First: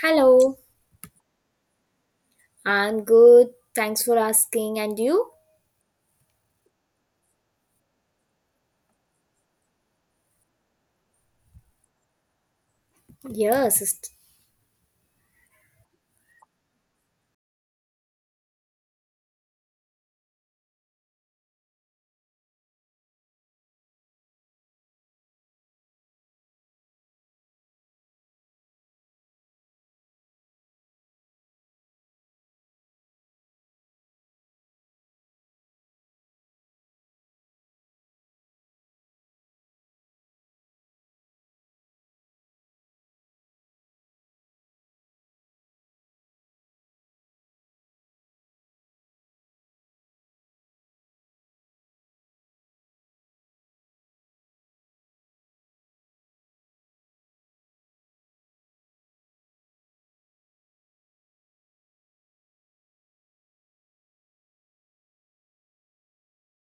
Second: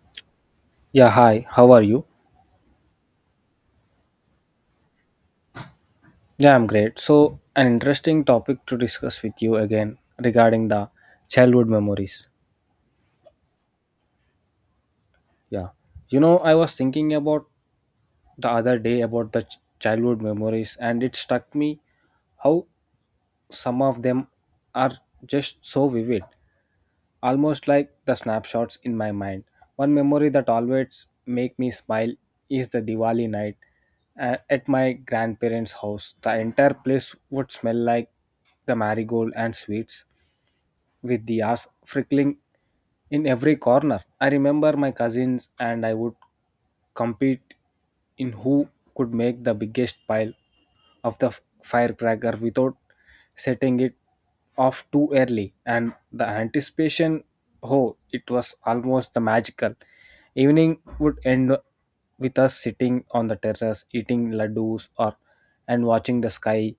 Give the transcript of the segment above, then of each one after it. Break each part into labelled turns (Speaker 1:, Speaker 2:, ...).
Speaker 1: Hello,
Speaker 2: Yeah, hi, how are you?
Speaker 1: I'm good. Thanks for asking. And you?
Speaker 2: Yeah, I'm great. So, an interesting topic to discuss with you again regarding the childhood memories.
Speaker 1: Yes, it's-
Speaker 2: Yeah, I was thinking about the other day about the childhood memories, and it struck me how some of them are just so vivid, almost like the snapshots in my mind. One memory that always make me smile is the Diwali night at my grandparents' house. The entire place would smell like the marigold and sweets with the ass frickling in every corner. I remember my cousins and I would compete in who could make the biggest pile of the firecracker without setting it off too early, and the anticipation, oh it was almost the magical evening would end with us sitting on the terrace eating ladoos or and watching the sky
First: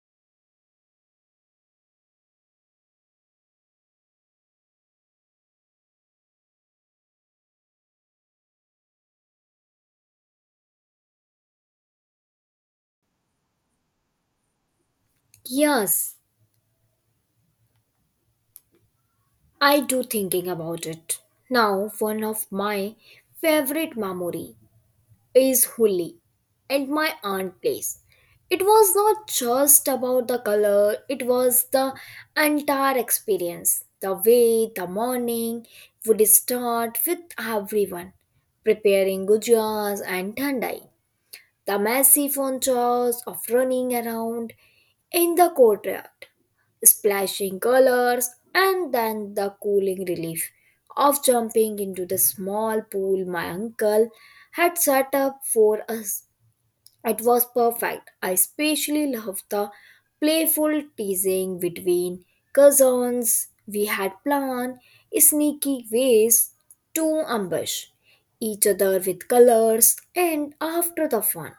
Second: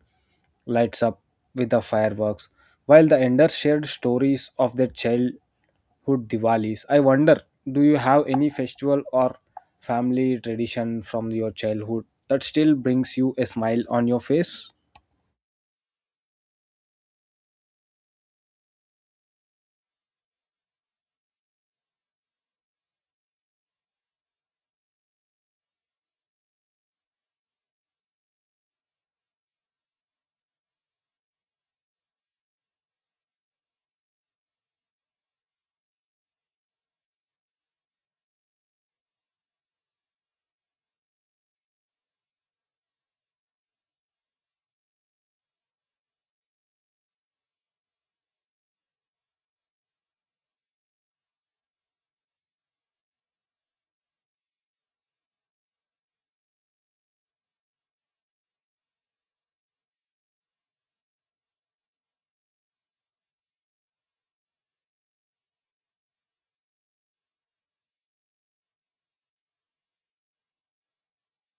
Speaker 2: lights up with the fireworks, while the Ender shared stories of their childhood Diwalis. I wonder, do you have any festival or family tradition from your childhood that still brings you a smile on your face?
Speaker 1: yes, I do thinking about it. Now, one of my favorite memory is Holi and my aunt place. It was not just about the color, it was the entire experience. The way the morning would start with everyone preparing gujas and thandai, the massive joys of running around in the courtyard, splashing colors, and then the cooling relief of jumping into the small pool my uncle had set up for us. It was perfect. I especially loved the playful teasing between cousins. We had planned sneaky ways to ambush each other with colors, and after the fun,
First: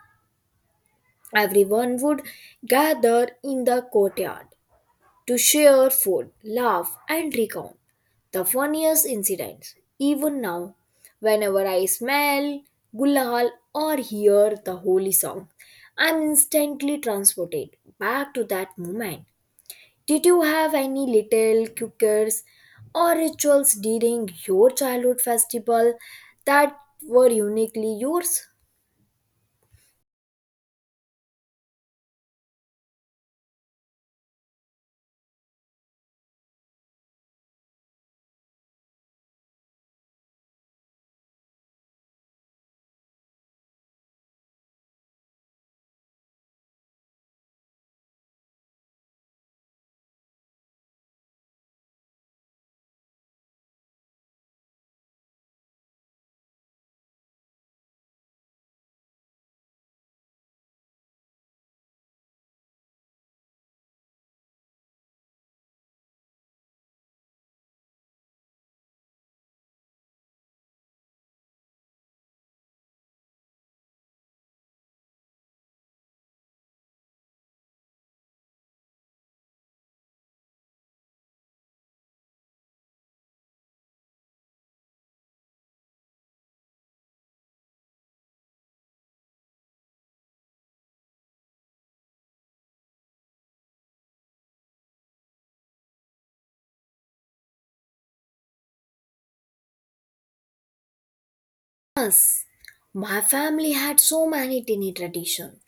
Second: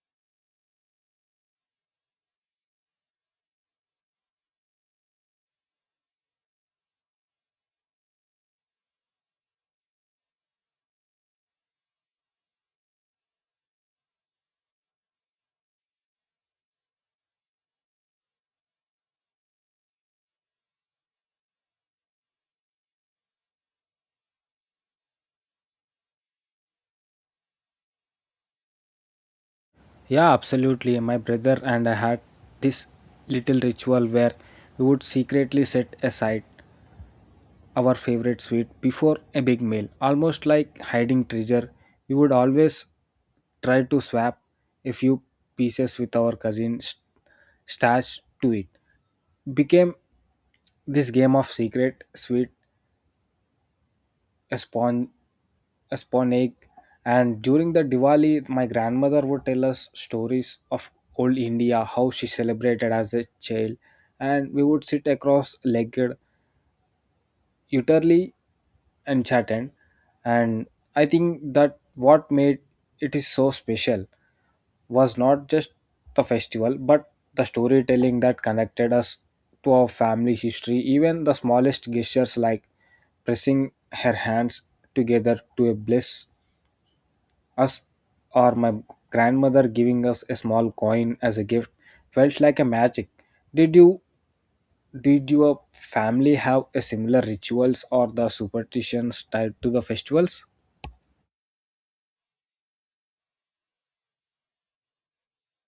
Speaker 1: everyone would gather in the courtyard to share food, laugh, and recount the funniest incidents. Even now, whenever I smell gulal or hear the holy song, I'm instantly transported back to that moment. Did you have any little cookers or rituals during your childhood festival that were uniquely yours?
Speaker 2: Yeah, absolutely. My brother and I had this little ritual where we would secretly set aside our favorite sweet before a big meal, almost like hiding treasure. We would always try to swap a few pieces with our cousins, stashed to it. Became this game of secret sweet, a spawn a spawn egg, and during the Diwali my grandmother would tell us stories of old India, how she celebrated as a child, and we would sit across legged, utterly enchanted. And I think that what made it is so special was not just the festival but the storytelling that connected us to our family history. Even the smallest gestures like pressing her hands together to bless us, or my grandmother giving us a small coin as a gift, felt like a magic. Did you did your family have a similar rituals or the superstitions tied to the festivals?
Speaker 1: Yes. My family had so many tiny traditions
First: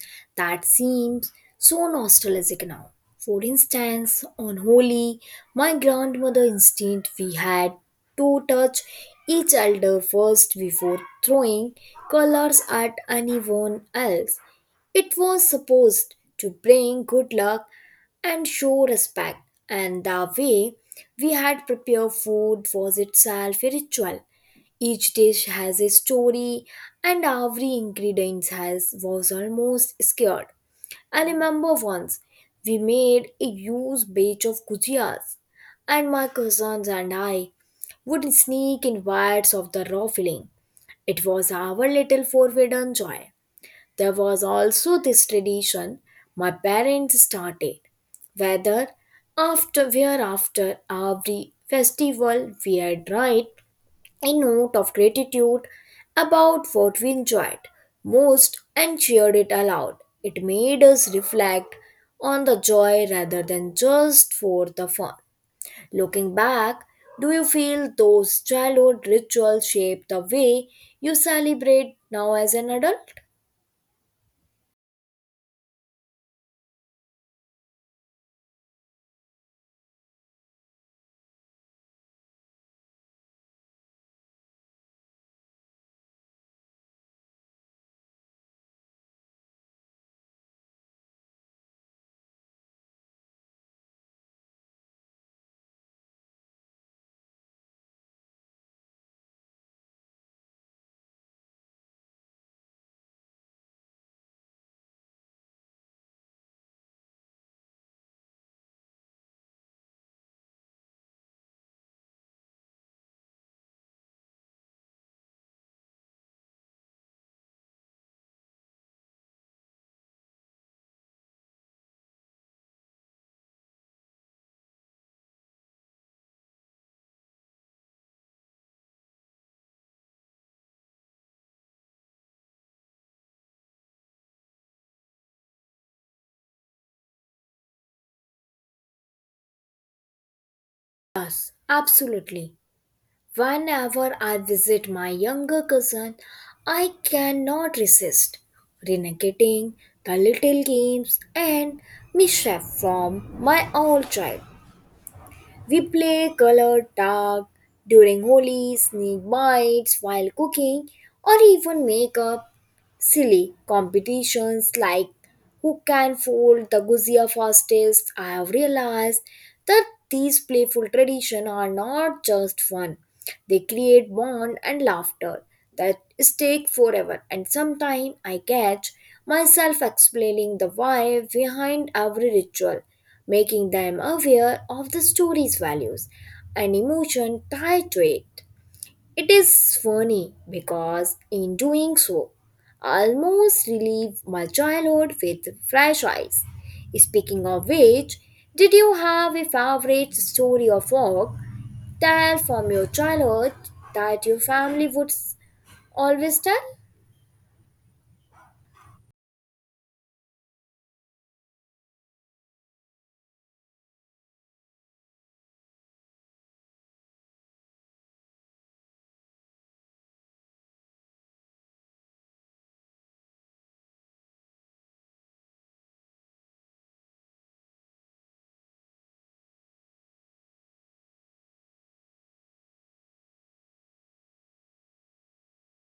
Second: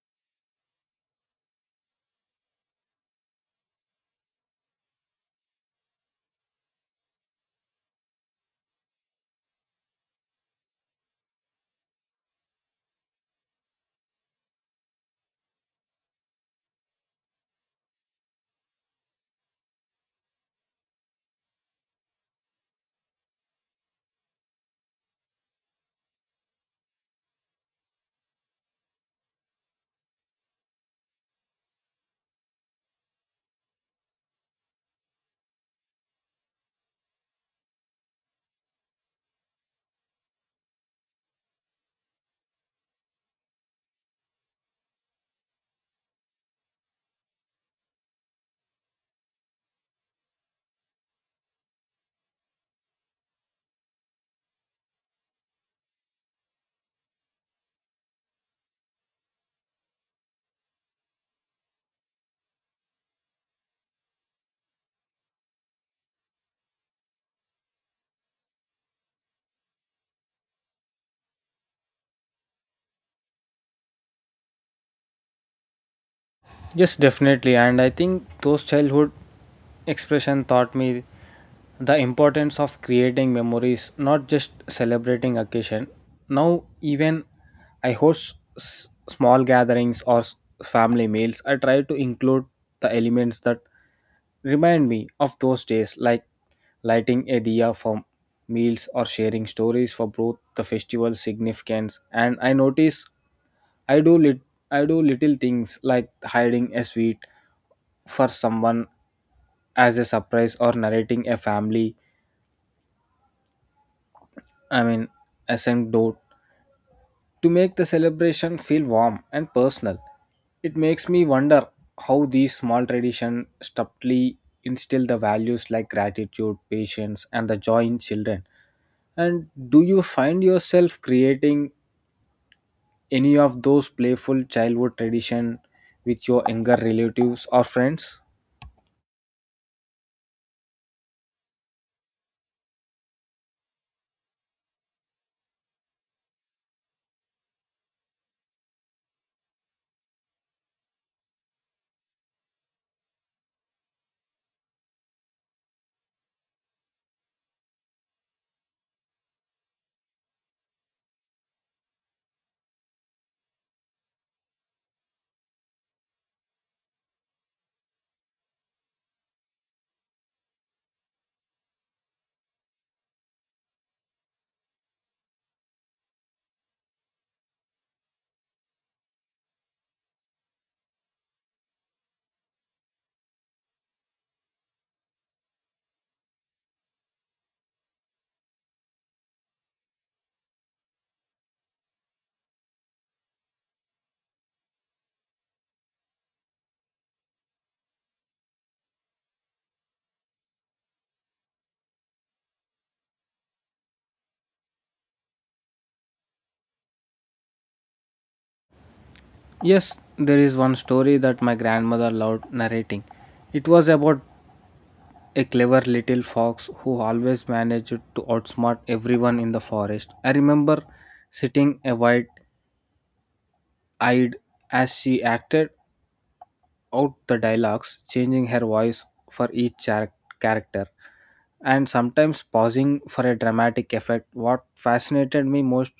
Speaker 1: that seems so nostalgic now. For instance, on Holi, my grandmother insisted we had to touch each elder first before throwing colors at anyone else. It was supposed to bring good luck and show respect, and the way we had prepared food was itself a ritual. Each dish has a story, and every ingredient has was almost scared. I remember once we made a huge batch of gujias, and my cousins and I would sneak in bites of the raw filling. It was our little forbidden joy. There was also this tradition my parents started. Whether after where after every festival we had write a note of gratitude about what we enjoyed most and shared it aloud. It made us reflect on the joy rather than just for the fun. Looking back, do you feel those childhood rituals shape the way you celebrate now as an adult?
Speaker 2: Yes, definitely. And I think those childhood expression taught me the importance of creating memories, not just celebrating occasion. Now even I host small gatherings or family meals, I try to include the elements that remind me of those days, like lighting a diya for meals or sharing stories for both the festival significance. And I notice i do lit- I do little things like hiding a sweet for someone as a surprise, or narrating a family, I mean, anecdote, to make the celebration feel warm and personal. It makes me wonder how these small traditions subtly instill the values like gratitude, patience, and the joy in children. And do you find yourself creating any of those playful childhood tradition with your younger relatives or friends?
Speaker 1: Yes, absolutely. Whenever I visit my younger cousin, I cannot resist renegating the little games and mischief from my old child. We play colored tag during Holi, sneak bites while cooking, or even make up silly competitions like who can fold the guzia fastest. I have realized that these playful traditions are not just fun; they create bond and laughter that stay forever. And sometimes I catch myself explaining the why behind every ritual, making them aware of the story's values and emotion tied to it. It is funny because in doing so, I almost relive my childhood with fresh eyes. Speaking of which, did you have a favorite story or folk tale from your childhood that your family would always tell?
Speaker 2: Yes, there is one story that my grandmother loved narrating. It was about a clever little fox who always managed to outsmart everyone in the forest. I remember sitting a wide eyed as she acted out the dialogues, changing her voice for each character, and sometimes pausing for a dramatic effect. What fascinated me most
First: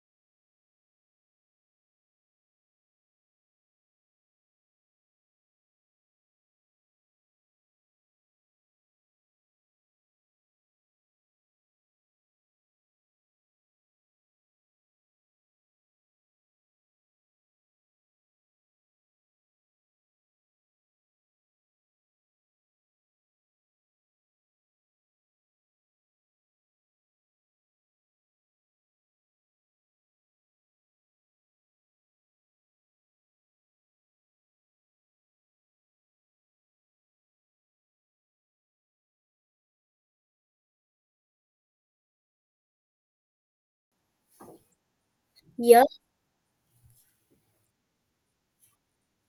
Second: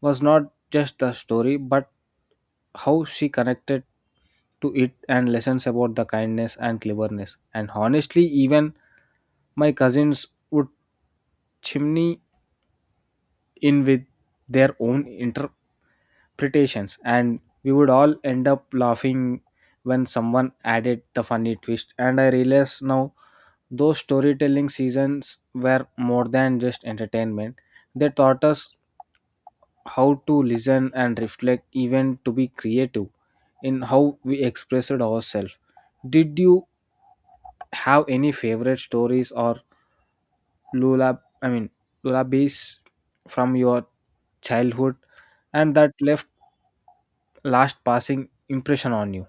Speaker 2: was not just the story, but how she connected to it and lessons about the kindness and cleverness. And honestly, even my cousins would chimney in with their own interpretations, and we would all end up laughing when someone added the funny twist. And I realize now those storytelling seasons were more than just entertainment, they taught us how to listen and reflect, even to be creative in how we expressed ourselves. Did you have any favorite stories or lullab I mean, lullabies from your childhood and that
Speaker 1: Yes,
Speaker 2: left last passing impression on you.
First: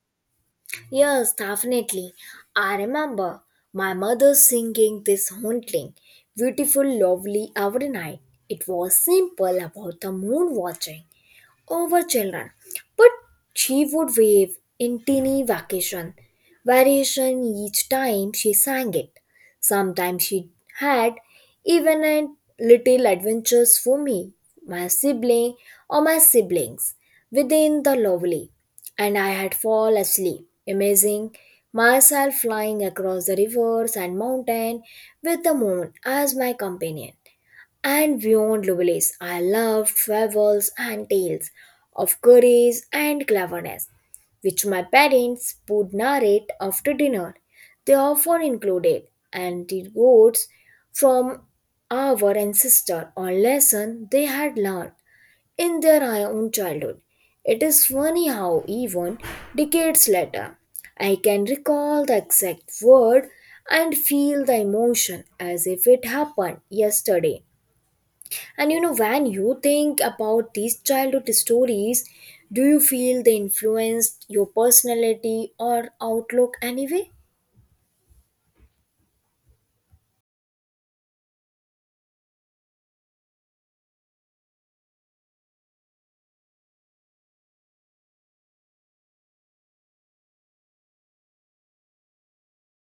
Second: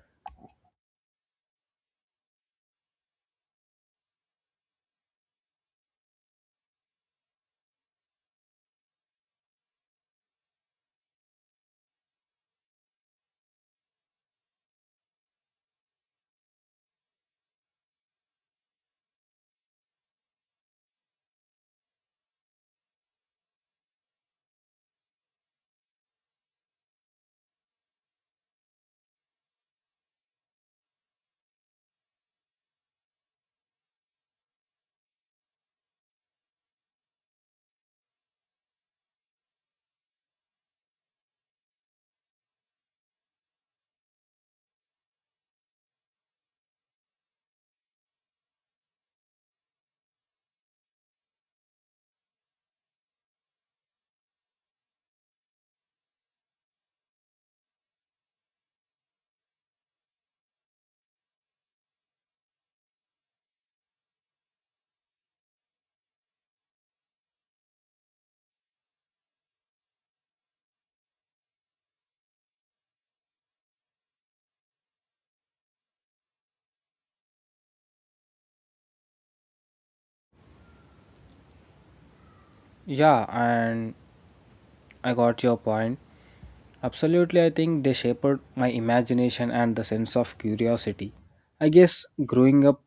Speaker 1: yes, definitely. I remember my mother singing this haunting, beautiful, lovely every night. It was simple about the moon watching over children. But she would wave in teeny vacation variation each time she sang it. Sometimes she had even a little adventures for me, my sibling or my siblings within the lovely, and I had fall asleep, amazing myself flying across the rivers and mountain with the moon as my companion and beyond Lovelace. I loved travels and tales of courage and cleverness, which my parents would narrate after dinner. They often included anecdotes from our ancestor or lesson they had learned in their own childhood. It is funny how even decades later, I can recall the exact word and feel the emotion as if it happened yesterday. And you know, when you think about these childhood stories, do you feel they influenced your personality or outlook anyway?
Speaker 2: Yeah, and I got your point. Absolutely, I think they shaped my imagination and the sense of curiosity. I guess growing up,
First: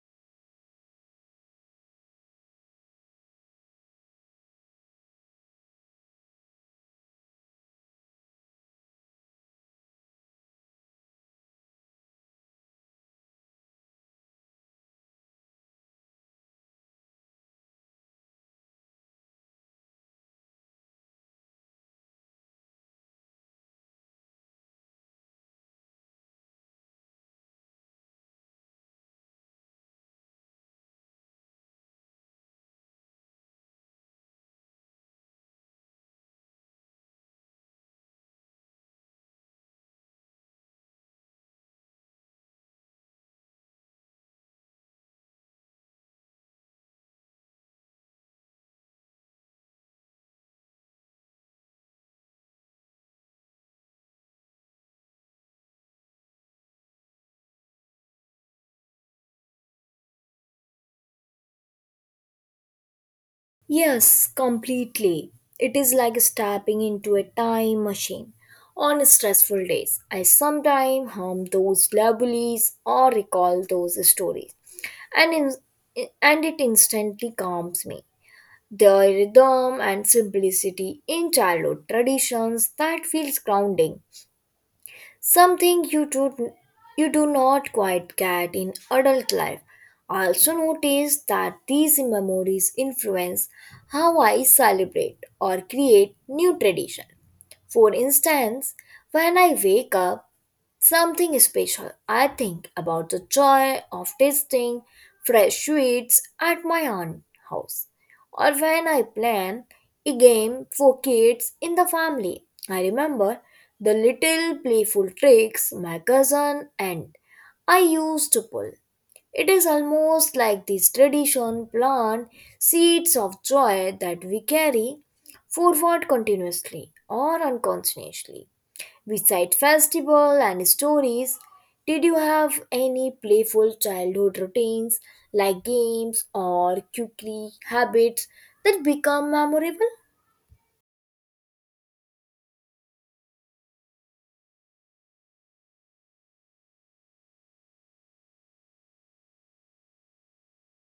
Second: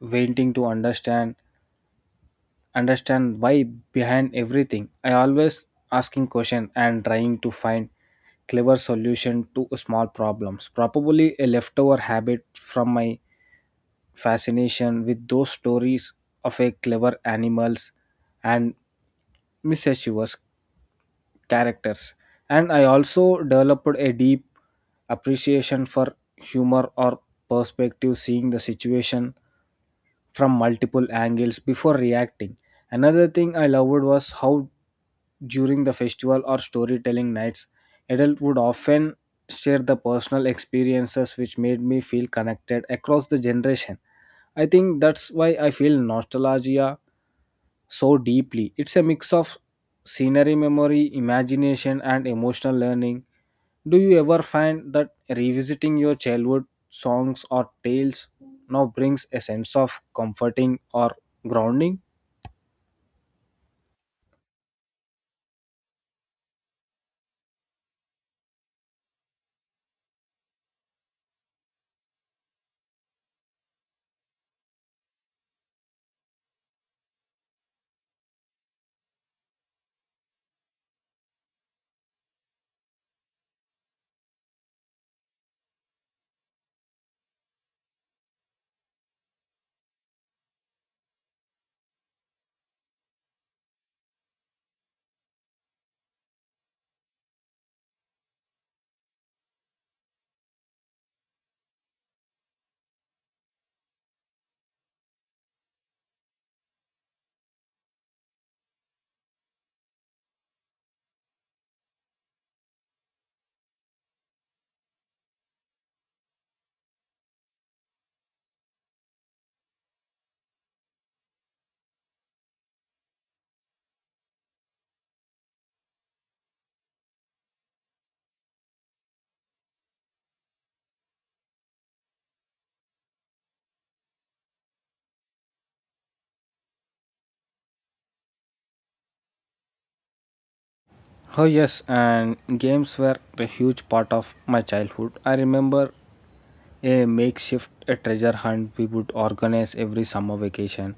Speaker 2: wanting to understand why behind everything. I always asking question and trying to find clever solution to small problems. Probably a leftover habit from my fascination with those stories of a clever animals and mischievous characters. And I also developed a deep appreciation for humor or perspective, seeing the situation from multiple angles before reacting. Another thing I loved was how during the festival or storytelling nights, adults would often share the personal experiences which made me feel connected across the generation. I think that's why I feel nostalgia so deeply. It's a mix of scenery memory, imagination, and emotional learning. Do you ever find that revisiting your childhood songs or tales now brings a sense of comforting or grounding?
Speaker 1: Yes, completely. It is like stepping into a time machine. On stressful days, I sometimes hum those lullabies or recall those stories, and in, and it instantly calms me. The rhythm and simplicity in childhood traditions that feels grounding, something you do not quite get in adult life. I also notice that these memories influence how I celebrate or create new tradition. For instance, when I wake up something special, I think about the joy of tasting fresh sweets at my aunt's house, or when I plan a game for kids in the family. I remember the little playful tricks my cousin and I used to pull. It is almost like this tradition plant seeds of joy that we carry forward continuously or unconsciously. Beside festival and stories, did you have any playful childhood routines like games or quickly habits that become memorable?
Speaker 2: Oh, yes, and games were a huge part of my childhood. I remember a makeshift, a treasure hunt we would organize every summer vacation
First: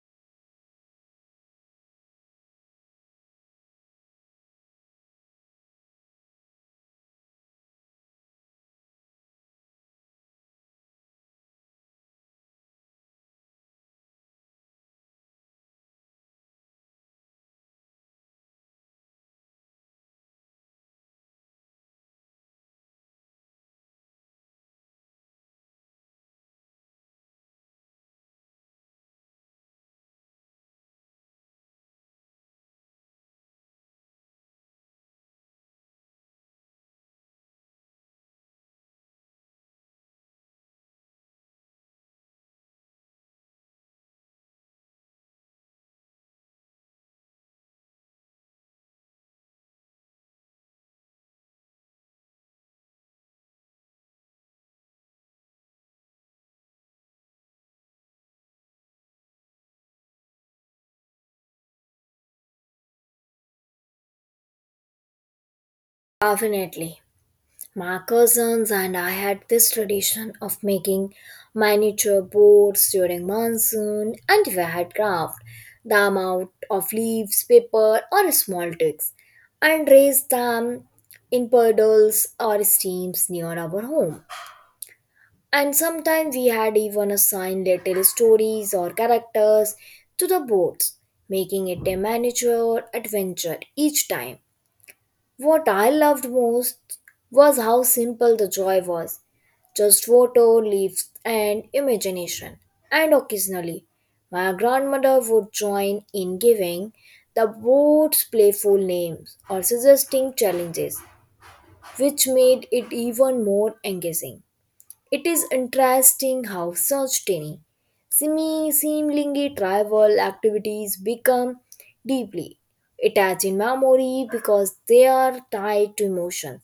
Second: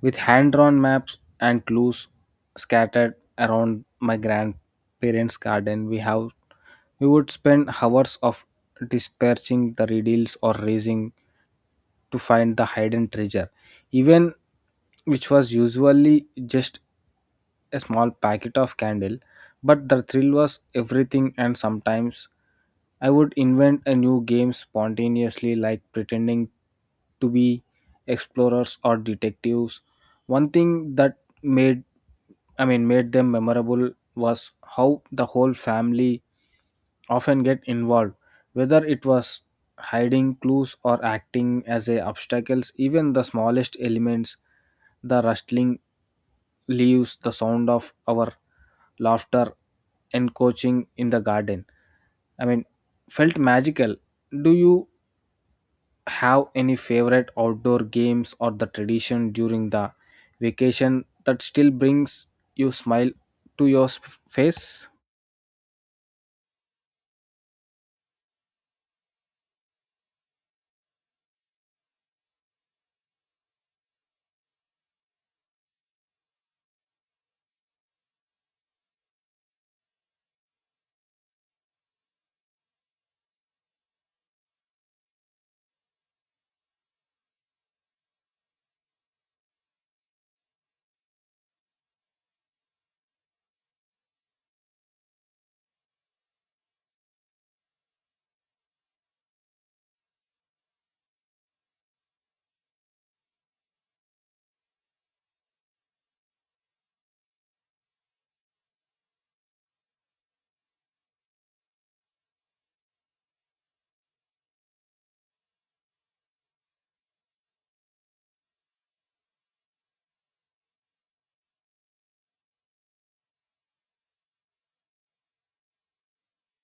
Speaker 2: with hand drawn maps and clues scattered around my grandparents' garden. We would spend hours of dispersing the riddles or raising to find the hidden treasure, even which was usually just a small packet of candle. But the thrill was everything, and sometimes I would invent a new game spontaneously, like pretending to be explorers or detectives. One thing that made I mean, made them memorable was how the whole family often get involved, whether it was hiding clues or acting as a obstacles. Even the smallest elements, the rustling leaves, the sound of our laughter encroaching in the garden, I mean, felt magical. Do you have any favorite outdoor games or the tradition during the vacation that still brings you smile to your face?
Speaker 1: Definitely. My cousins and I had this tradition of making miniature boats during monsoon, and we had craft the amount of leaves, paper or small twigs and raised them in puddles or streams near our home. And sometimes we had even assigned little stories or characters to the boards, making it a miniature adventure each time. What I loved most was how simple the joy was, just photo, leaves, and imagination. And occasionally, my grandmother would join in giving the boards playful names or suggesting challenges, which made it even more engaging. It is interesting how such tiny, seemingly trivial activities become deeply attached in memory because they are tied to emotion,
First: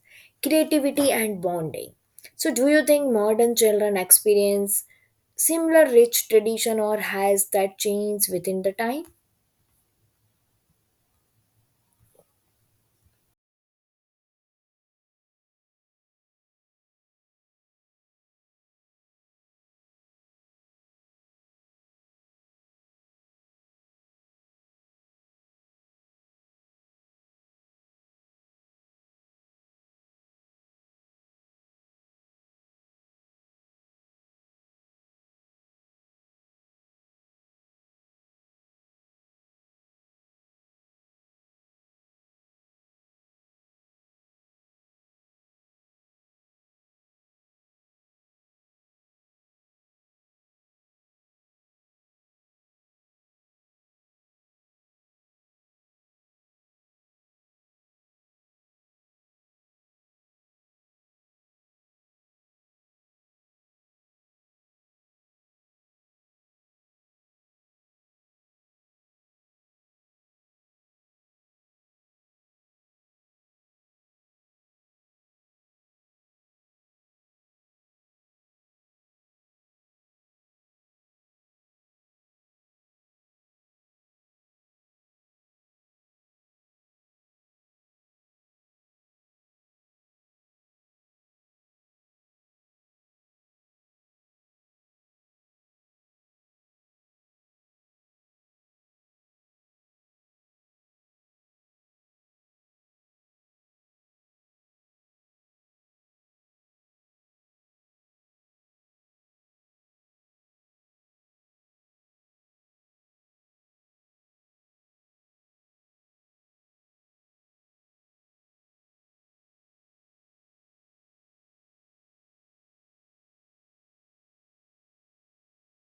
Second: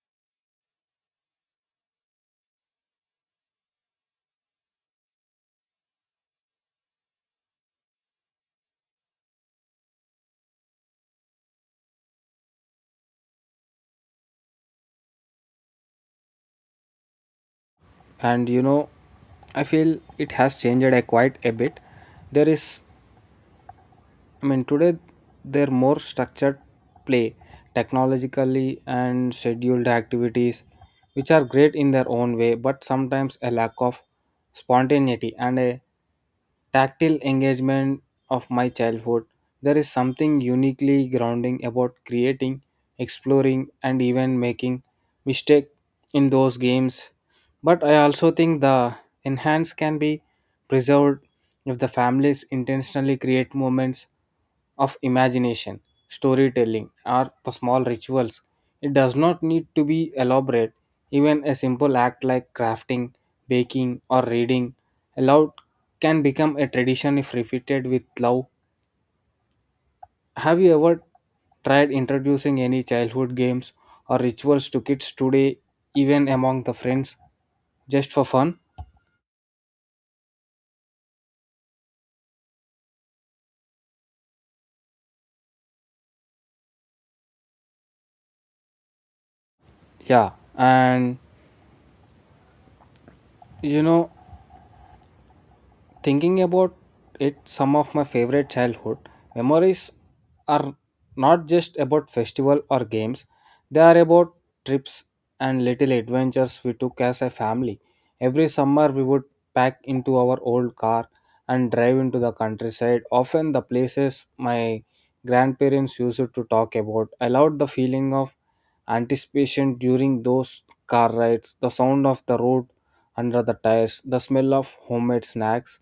Speaker 1: creativity, and bonding. So, do you think modern children experience similar rich tradition, or has that changed within the time?
Speaker 2: And I feel it has changed a quite a bit. There is, I mean, today they're more structured play, technologically and scheduled activities, which are great in their own way, but sometimes a lack of spontaneity and a tactile engagement of my childhood. There is something uniquely grounding about creating, exploring, and even making mistake in those games, but I also think the enhance can be preserved if the families intentionally create moments of imagination, storytelling, or the small rituals. It does not need to be elaborate. Even a simple act like crafting, baking, or reading aloud can become a tradition if repeated with love. Have you ever tried introducing any childhood games or rituals to kids today, even among the friends, just for fun? Yeah, and you know, thinking about it, some of my favorite childhood memories are not just about festival or games. They are about trips and little adventures we took as a family. Every summer we would pack into our old car and drive into the countryside, often the places my grandparents used to talk about. I loved the feeling of anticipation during those car rides, the sound of the road under the tires, the smell of homemade snacks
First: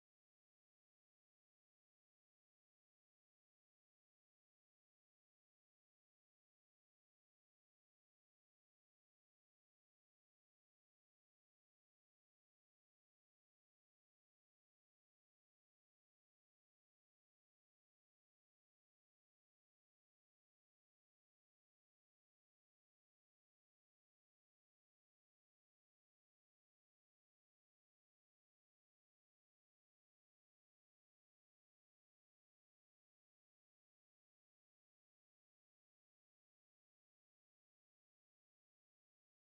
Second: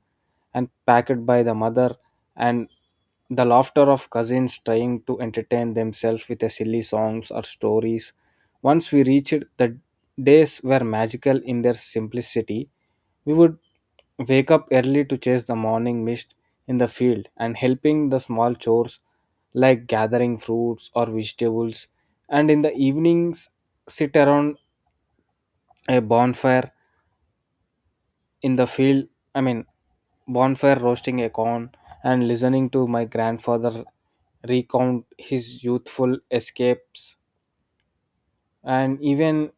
Speaker 2: and packed by the mother, and the laughter of cousins trying to entertain themselves with a silly songs or stories. Once we reached, the days were magical in their simplicity. We would wake up early to chase the morning mist in the field and helping the small chores like gathering fruits or vegetables, and in the evenings, sit around a bonfire in the field, I mean, bonfire roasting a corn and listening to my grandfather recount his youthful escapes. And even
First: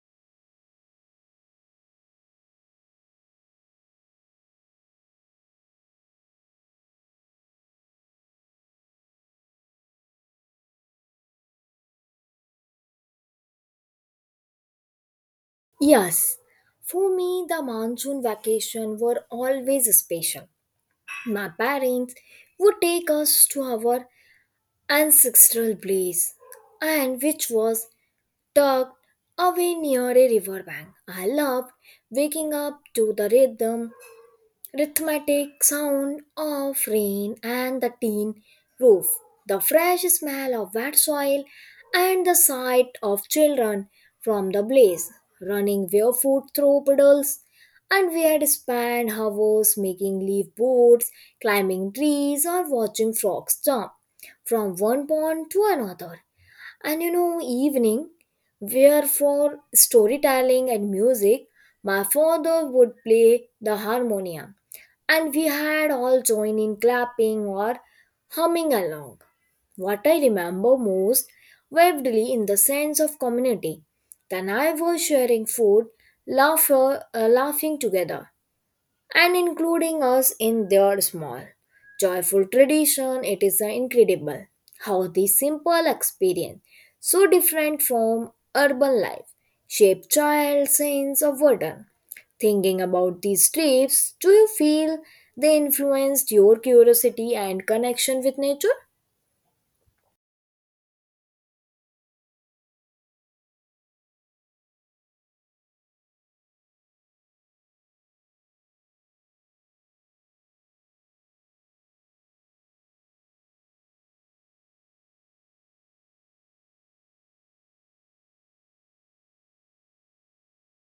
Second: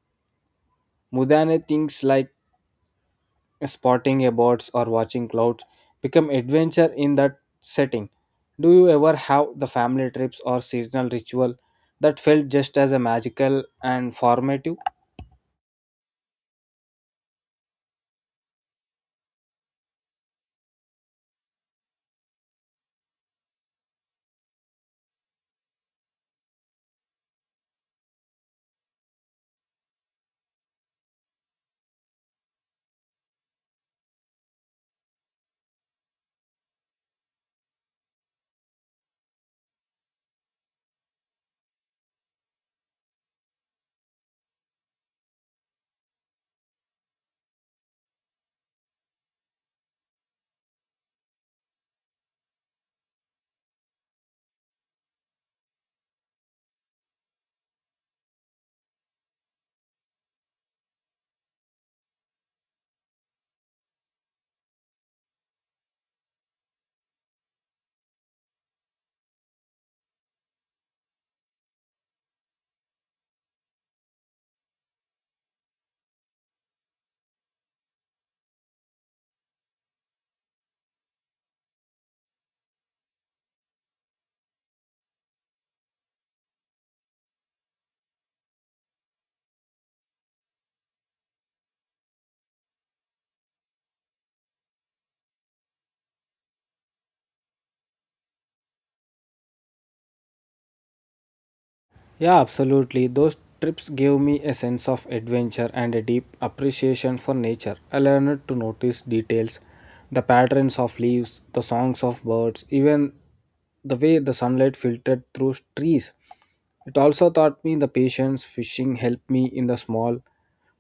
Speaker 2: mudane things like spotting about or watching clouds become adventure in that setting. Do you ever have the family trips or seasonal ritual that felt just as a magical and formative?
Speaker 1: Yes, for me, the monsoon vacation were always special. My parents would take us to our ancestral blaze, and which was tucked away near a river bank. I loved waking up to the rhythmic sound of rain and the tin roof, the fresh smell of wet soil, and the sight of children from the blaze running barefoot through puddles. And we had spent hours making leaf boards, climbing trees, or watching frogs jump from one pond to another. And you know, evening where for storytelling and music, my father would play the harmonium, and we had all join in clapping or humming along. What I remember most vividly in the sense of community, then I was sharing food, laughter laughing together, and including us in their small, joyful tradition. It is incredible how this simple experience, so different from urban life, shape child's sense of wonder. Thinking about these trips, do you feel they influenced your curiosity and connection with nature?
Speaker 2: Yeah, absolutely. Those trips gave me a sense of adventure and a deep appreciation for nature. I learned to notice details, the patterns of leaves, the songs of birds, even the way the sunlight filtered through trees. It also taught me the patience, fishing helped me in the small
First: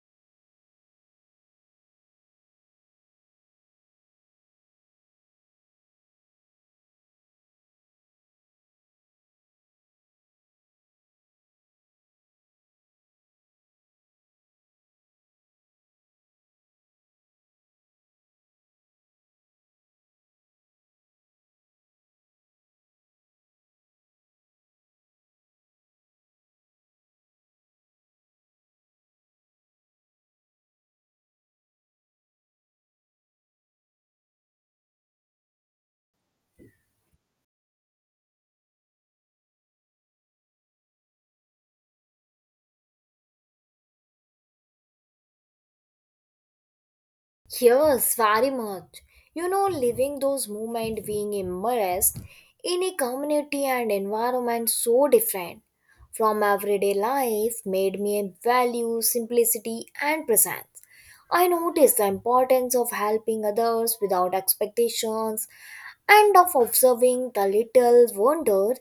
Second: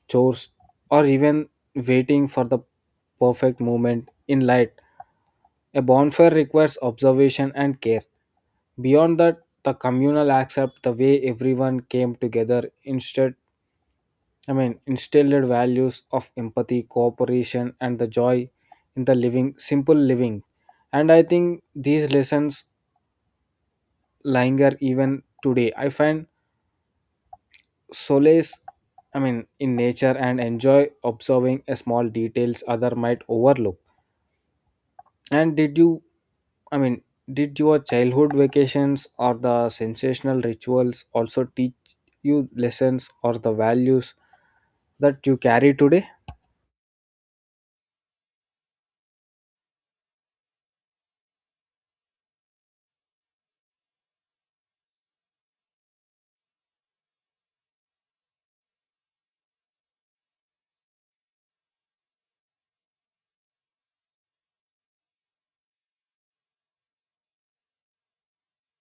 Speaker 2: chores or even waiting for the perfect moment in light. A bonfire requires observation and care. Beyond that, the communal accept, the way everyone came together instead, I mean, instilled values of empathy, cooperation and the joy in the living, simple living. And I think these lessons linger even today. I find solace, I mean, in nature, and enjoy observing a small details other might overlook. And I mean, did your childhood vacations or the sensational rituals also teach you lessons or the values that you carry today?
Speaker 1: Yes, very much. You know, living those moments, being immersed in a community and environment so different from everyday life made me value simplicity and presence. I noticed the importance of helping others without expectations and of observing the little wonder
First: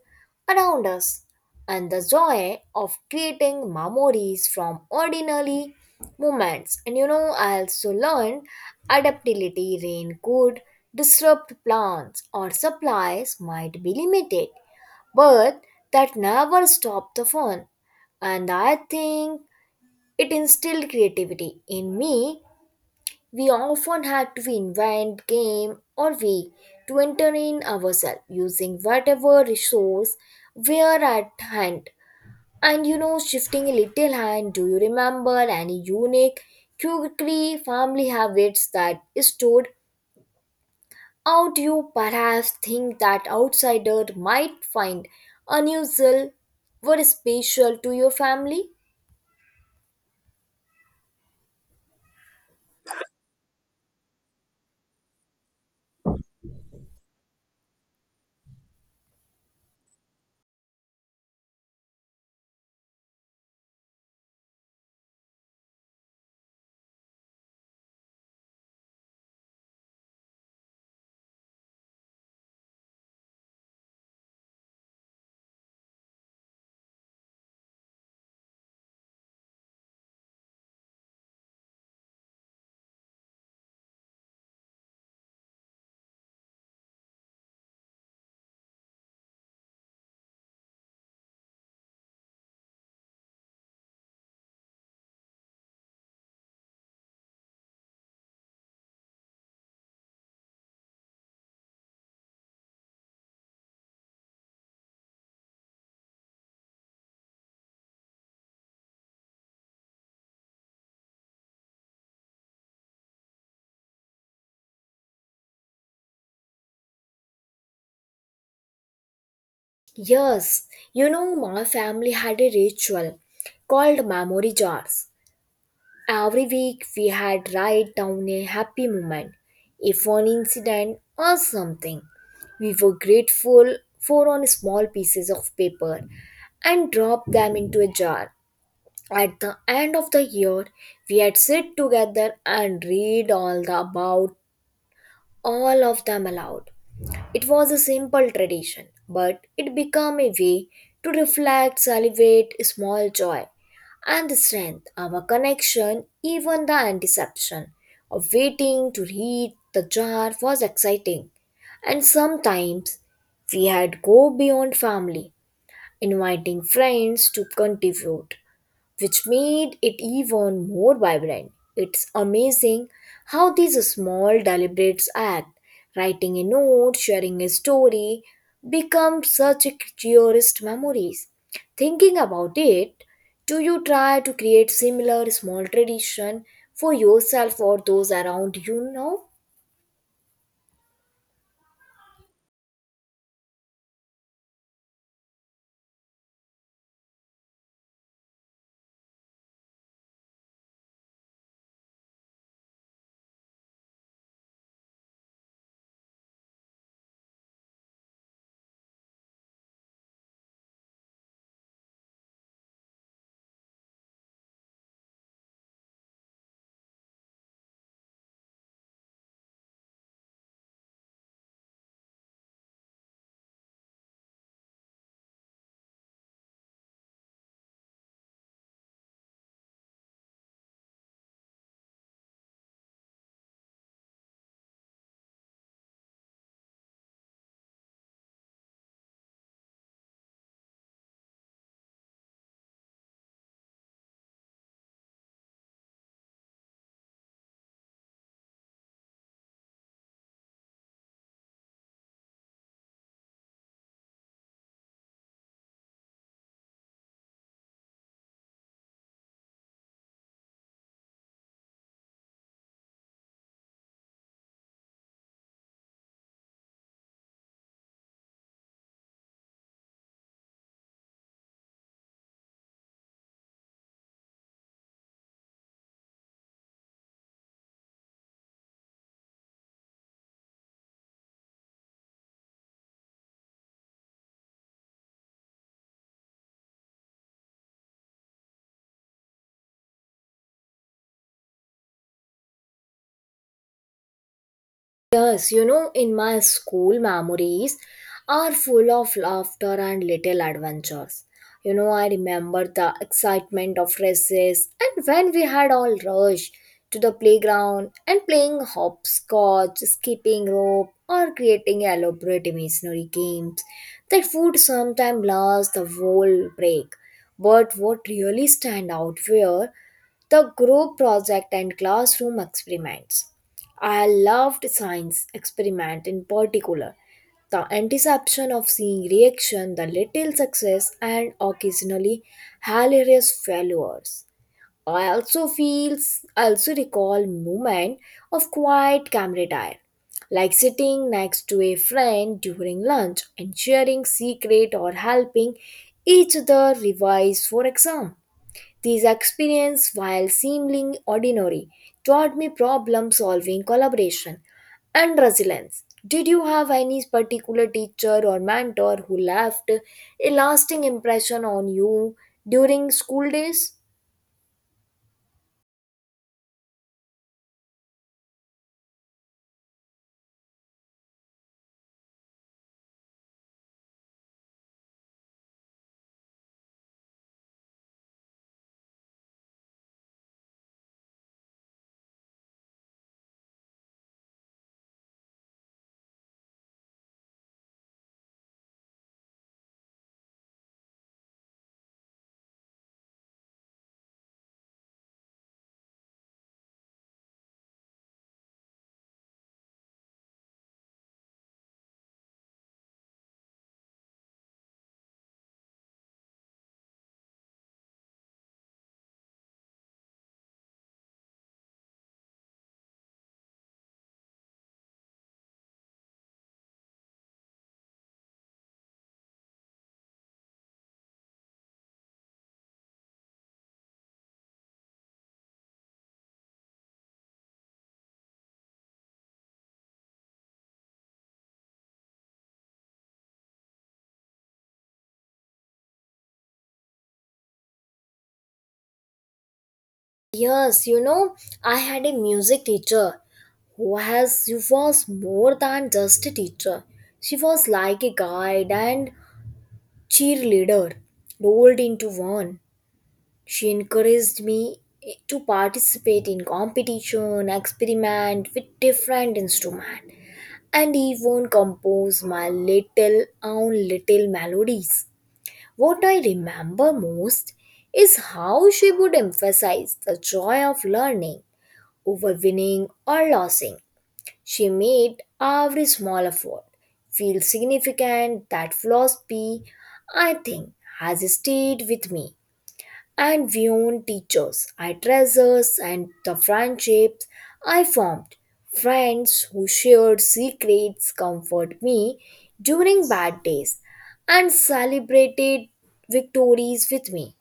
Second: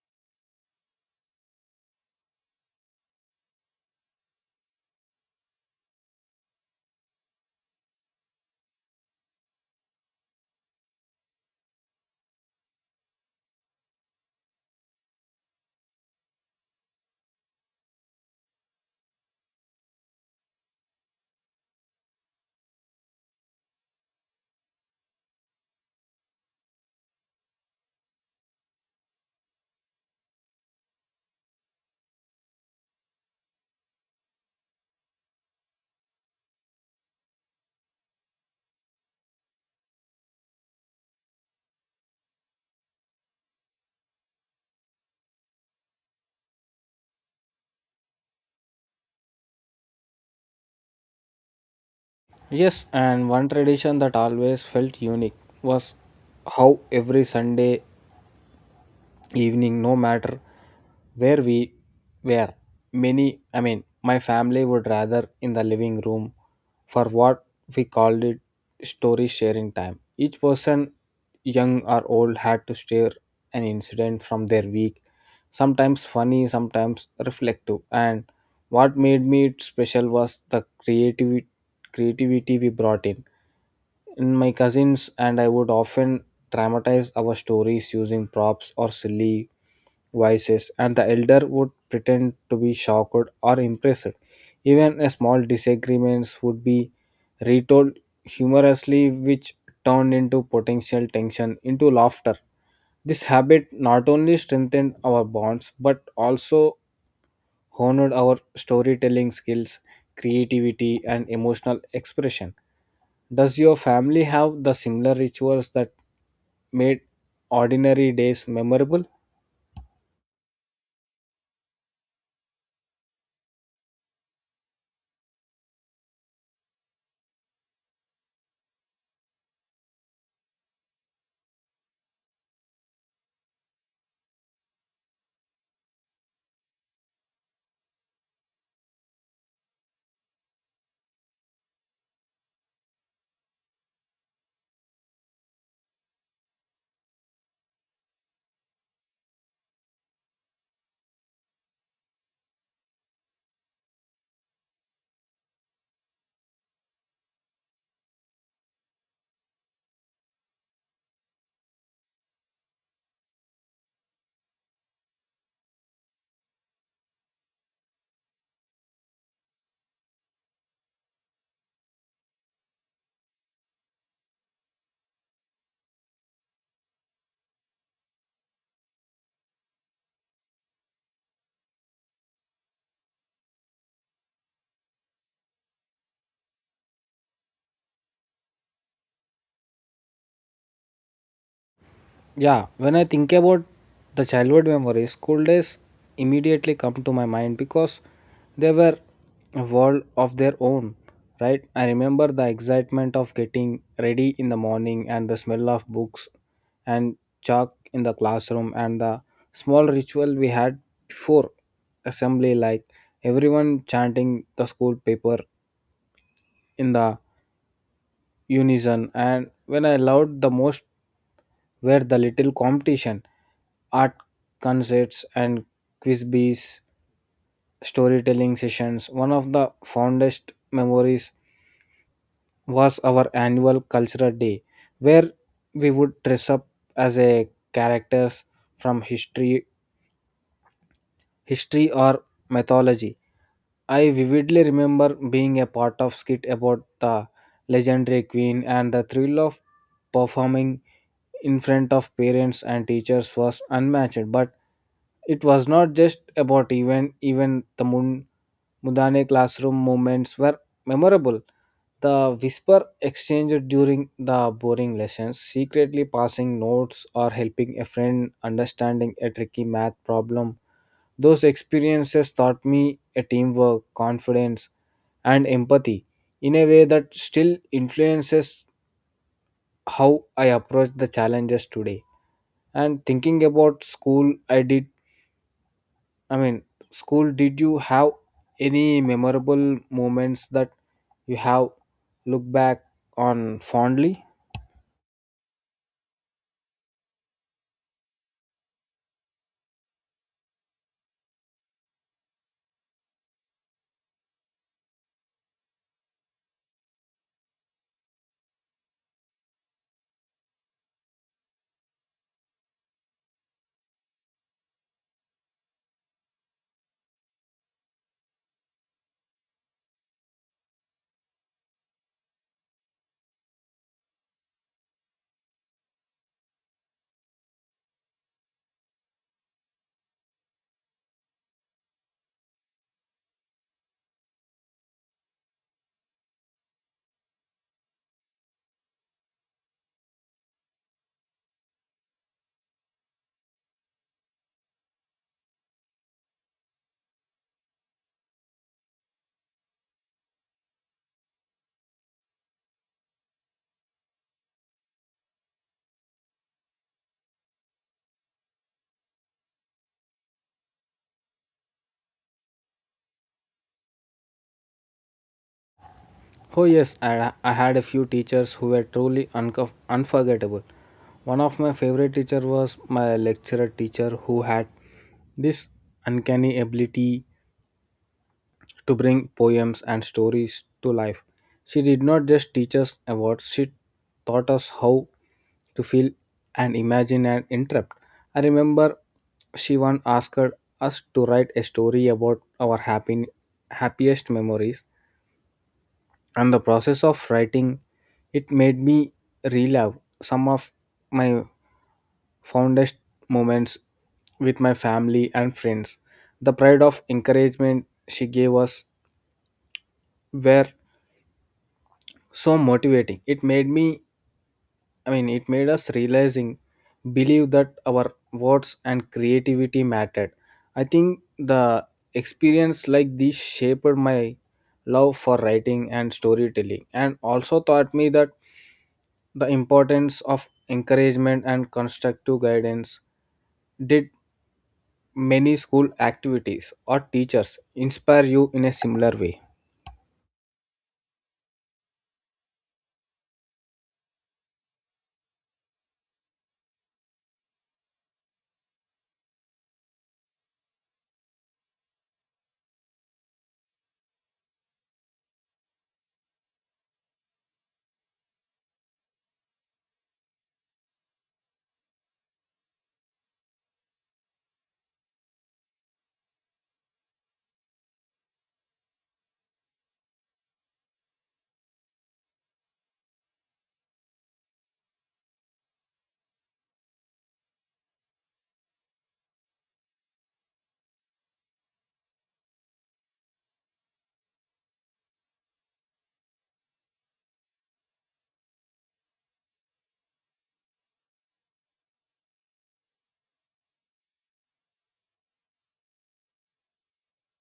Speaker 1: around us and the joy of creating memories from ordinary moments. And you know, I also learned adaptability. Rain could disrupt plans or supplies might be limited, but that never stopped the fun. And I think it instilled creativity in me. We often had to invent game or we to entertain ourselves using whatever resource were at hand. And you know, shifting a little hand, do you remember any unique quirky family habits that stood out, you perhaps think that outsider might find unusual or special to your family?
Speaker 2: Yes, and one tradition that always felt unique was how every Sunday evening, no matter where we were, many I mean my family would rather in the living room for what we called it story sharing time. Each person, young or old, had to share an incident from their week, sometimes funny, sometimes reflective. And what made me it special was the creativity we brought in. And my cousins and I would often dramatize our stories using props or silly voices, and the elder would pretend to be shocked or impressed. Even a small disagreements would be retold humorously, which turned into potential tension into laughter. This habit not only strengthened our bonds but also honored our storytelling skills, creativity, and emotional expression. Does your family have the similar rituals that made ordinary days memorable?
Speaker 1: Yes, you know, my family had a ritual called memory jars. Every week we had write down a happy moment, a fun incident or something we were grateful for on small pieces of paper and dropped them into a jar. At the end of the year, we had sit together and read all of them aloud. It was a simple tradition, but it became a way to reflect, celebrate small joy and strength, our connection. Even the anticipation of waiting to read the jar was exciting. And sometimes we had go beyond family, inviting friends to contribute, which made it even more vibrant. It's amazing how these small deliberate acts, writing a note, sharing a story, become such cherished memories. Thinking about it, do you try to create similar small tradition for yourself or those around you now?
Speaker 2: Yeah, when I think about the childhood memories, school days immediately come to my mind because they were a world of their own, right? I remember the excitement of getting ready in the morning, and the smell of books and chalk in the classroom, and the small ritual we had before assembly, like everyone chanting the school paper in the unison. And when I loved the most were the little competition, art concerts and quizbees, storytelling sessions. One of the fondest memories was our annual cultural day, where we would dress up as a characters from history or mythology. I vividly remember being a part of skit about the legendary queen, and the thrill of performing in front of parents and teachers was unmatched. But it was not just about event, even the Mudane classroom moments were memorable. The whisper exchanged during the boring lessons, secretly passing notes or helping a friend understanding a tricky math problem, those experiences taught me a teamwork, confidence, and empathy in a way that still influences how I approach the challenges today. And thinking about school, I mean, did you have any memorable moments that you have looked back on fondly?
Speaker 1: Yes, you know, in my school, memories are full of laughter and little adventures. You know, I remember the excitement of races, and when we had all rush to the playground and playing hopscotch, skipping rope, or creating elaborate imaginary games that would sometimes last the whole break. But what really stand out were the group project and classroom experiments. I loved science experiment in particular, the anticipation of seeing reaction, the little success, and occasionally hilarious failures. I also recall moment of quiet camaraderie, like sitting next to a friend during lunch and sharing secret or helping each other revise for exam. These experiences, while seemingly ordinary, taught me problem solving, collaboration, and resilience. Did you have any particular teacher or mentor who left a lasting impression on you during school days?
Speaker 2: Oh, yes, I had a few teachers who were truly unforgettable. One of my favorite teachers was my lecturer teacher who had this uncanny ability to bring poems and stories to life. She did not just teach us about, she taught us how to feel and imagine and interpret. I remember she once asked us to write a story about our happiest memories, and the process of writing it made me relive some of my fondest moments with my family and friends. The pride of encouragement she gave us were so motivating, it made me I mean it made us realizing believe that our words and creativity mattered. I think the experience like this shaped my love for writing and storytelling, and also taught me that the importance of encouragement and constructive guidance. Did many school activities or teachers inspire you in a similar way?
Speaker 1: Yes, you know, I had a music teacher who was more than just a teacher. She was like a guide and cheerleader rolled into one. She encouraged me to participate in competition, experiment with different instruments, and even compose my little own little melodies. What I remember most is how she would emphasize the joy of learning over winning or losing. She made every small effort feel significant. That philosophy, I think, has stayed with me. And beyond teachers, I treasures and the friendships I formed, friends who shared secrets, comfort me during bad days, and celebrated victories with me.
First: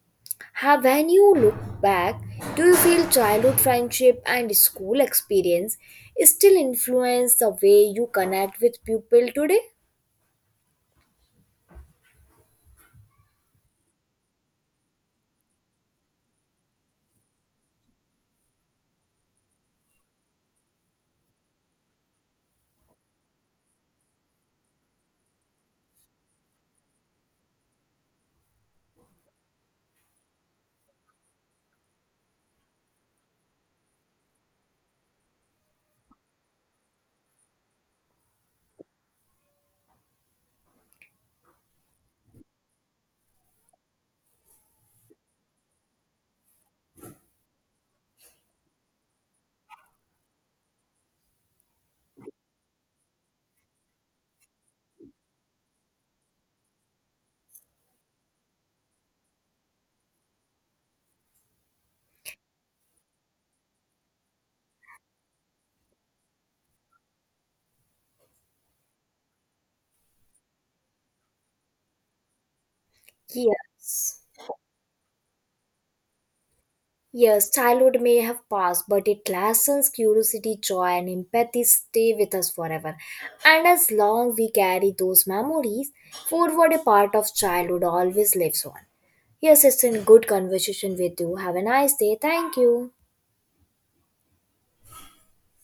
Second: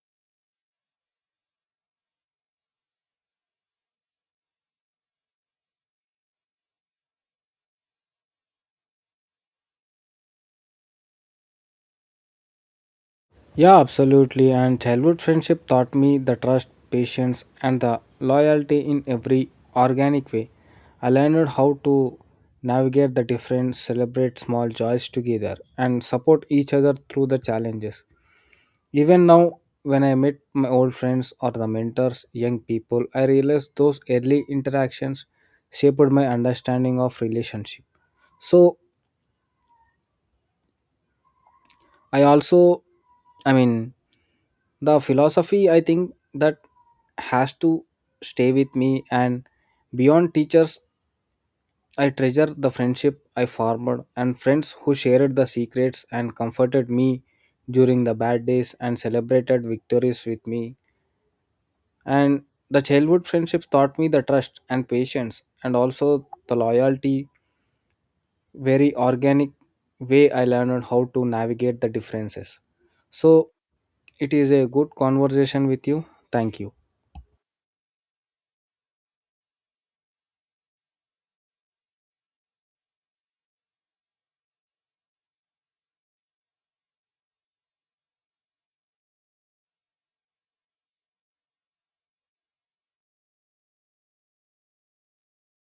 Speaker 1: How, when you look back, do you feel childhood friendship and school experience still influence the way you connect with people today?
Speaker 2: Yeah, absolutely. And childhood friendship taught me the trust, patience, and the loyalty in every organic way. I learned how to navigate the difference, celebrate small joys together, and support each other through the challenges. Even now, when I meet my old friends or the mentors, young people, I realize those early interactions shaped my understanding of relationship. So I also, I mean, the philosophy I think that has to stay with me, and beyond teachers, I treasure the friendship I formed and friends who shared the secrets and comforted me during the bad days and celebrated victories with me. And the childhood friendships taught me the trust and patience and also the loyalty, very organic way. I learned how to navigate the differences. So
Speaker 1: Yes.
Speaker 2: it is a good conversation with you. Thank you.
Speaker 1: Yes, childhood may have passed, but its lessons, curiosity, joy, and empathy stay with us forever. And as long we carry those memories forward, a part of childhood always lives on. Yes, it's a good conversation with you. Have a nice day. Thank you.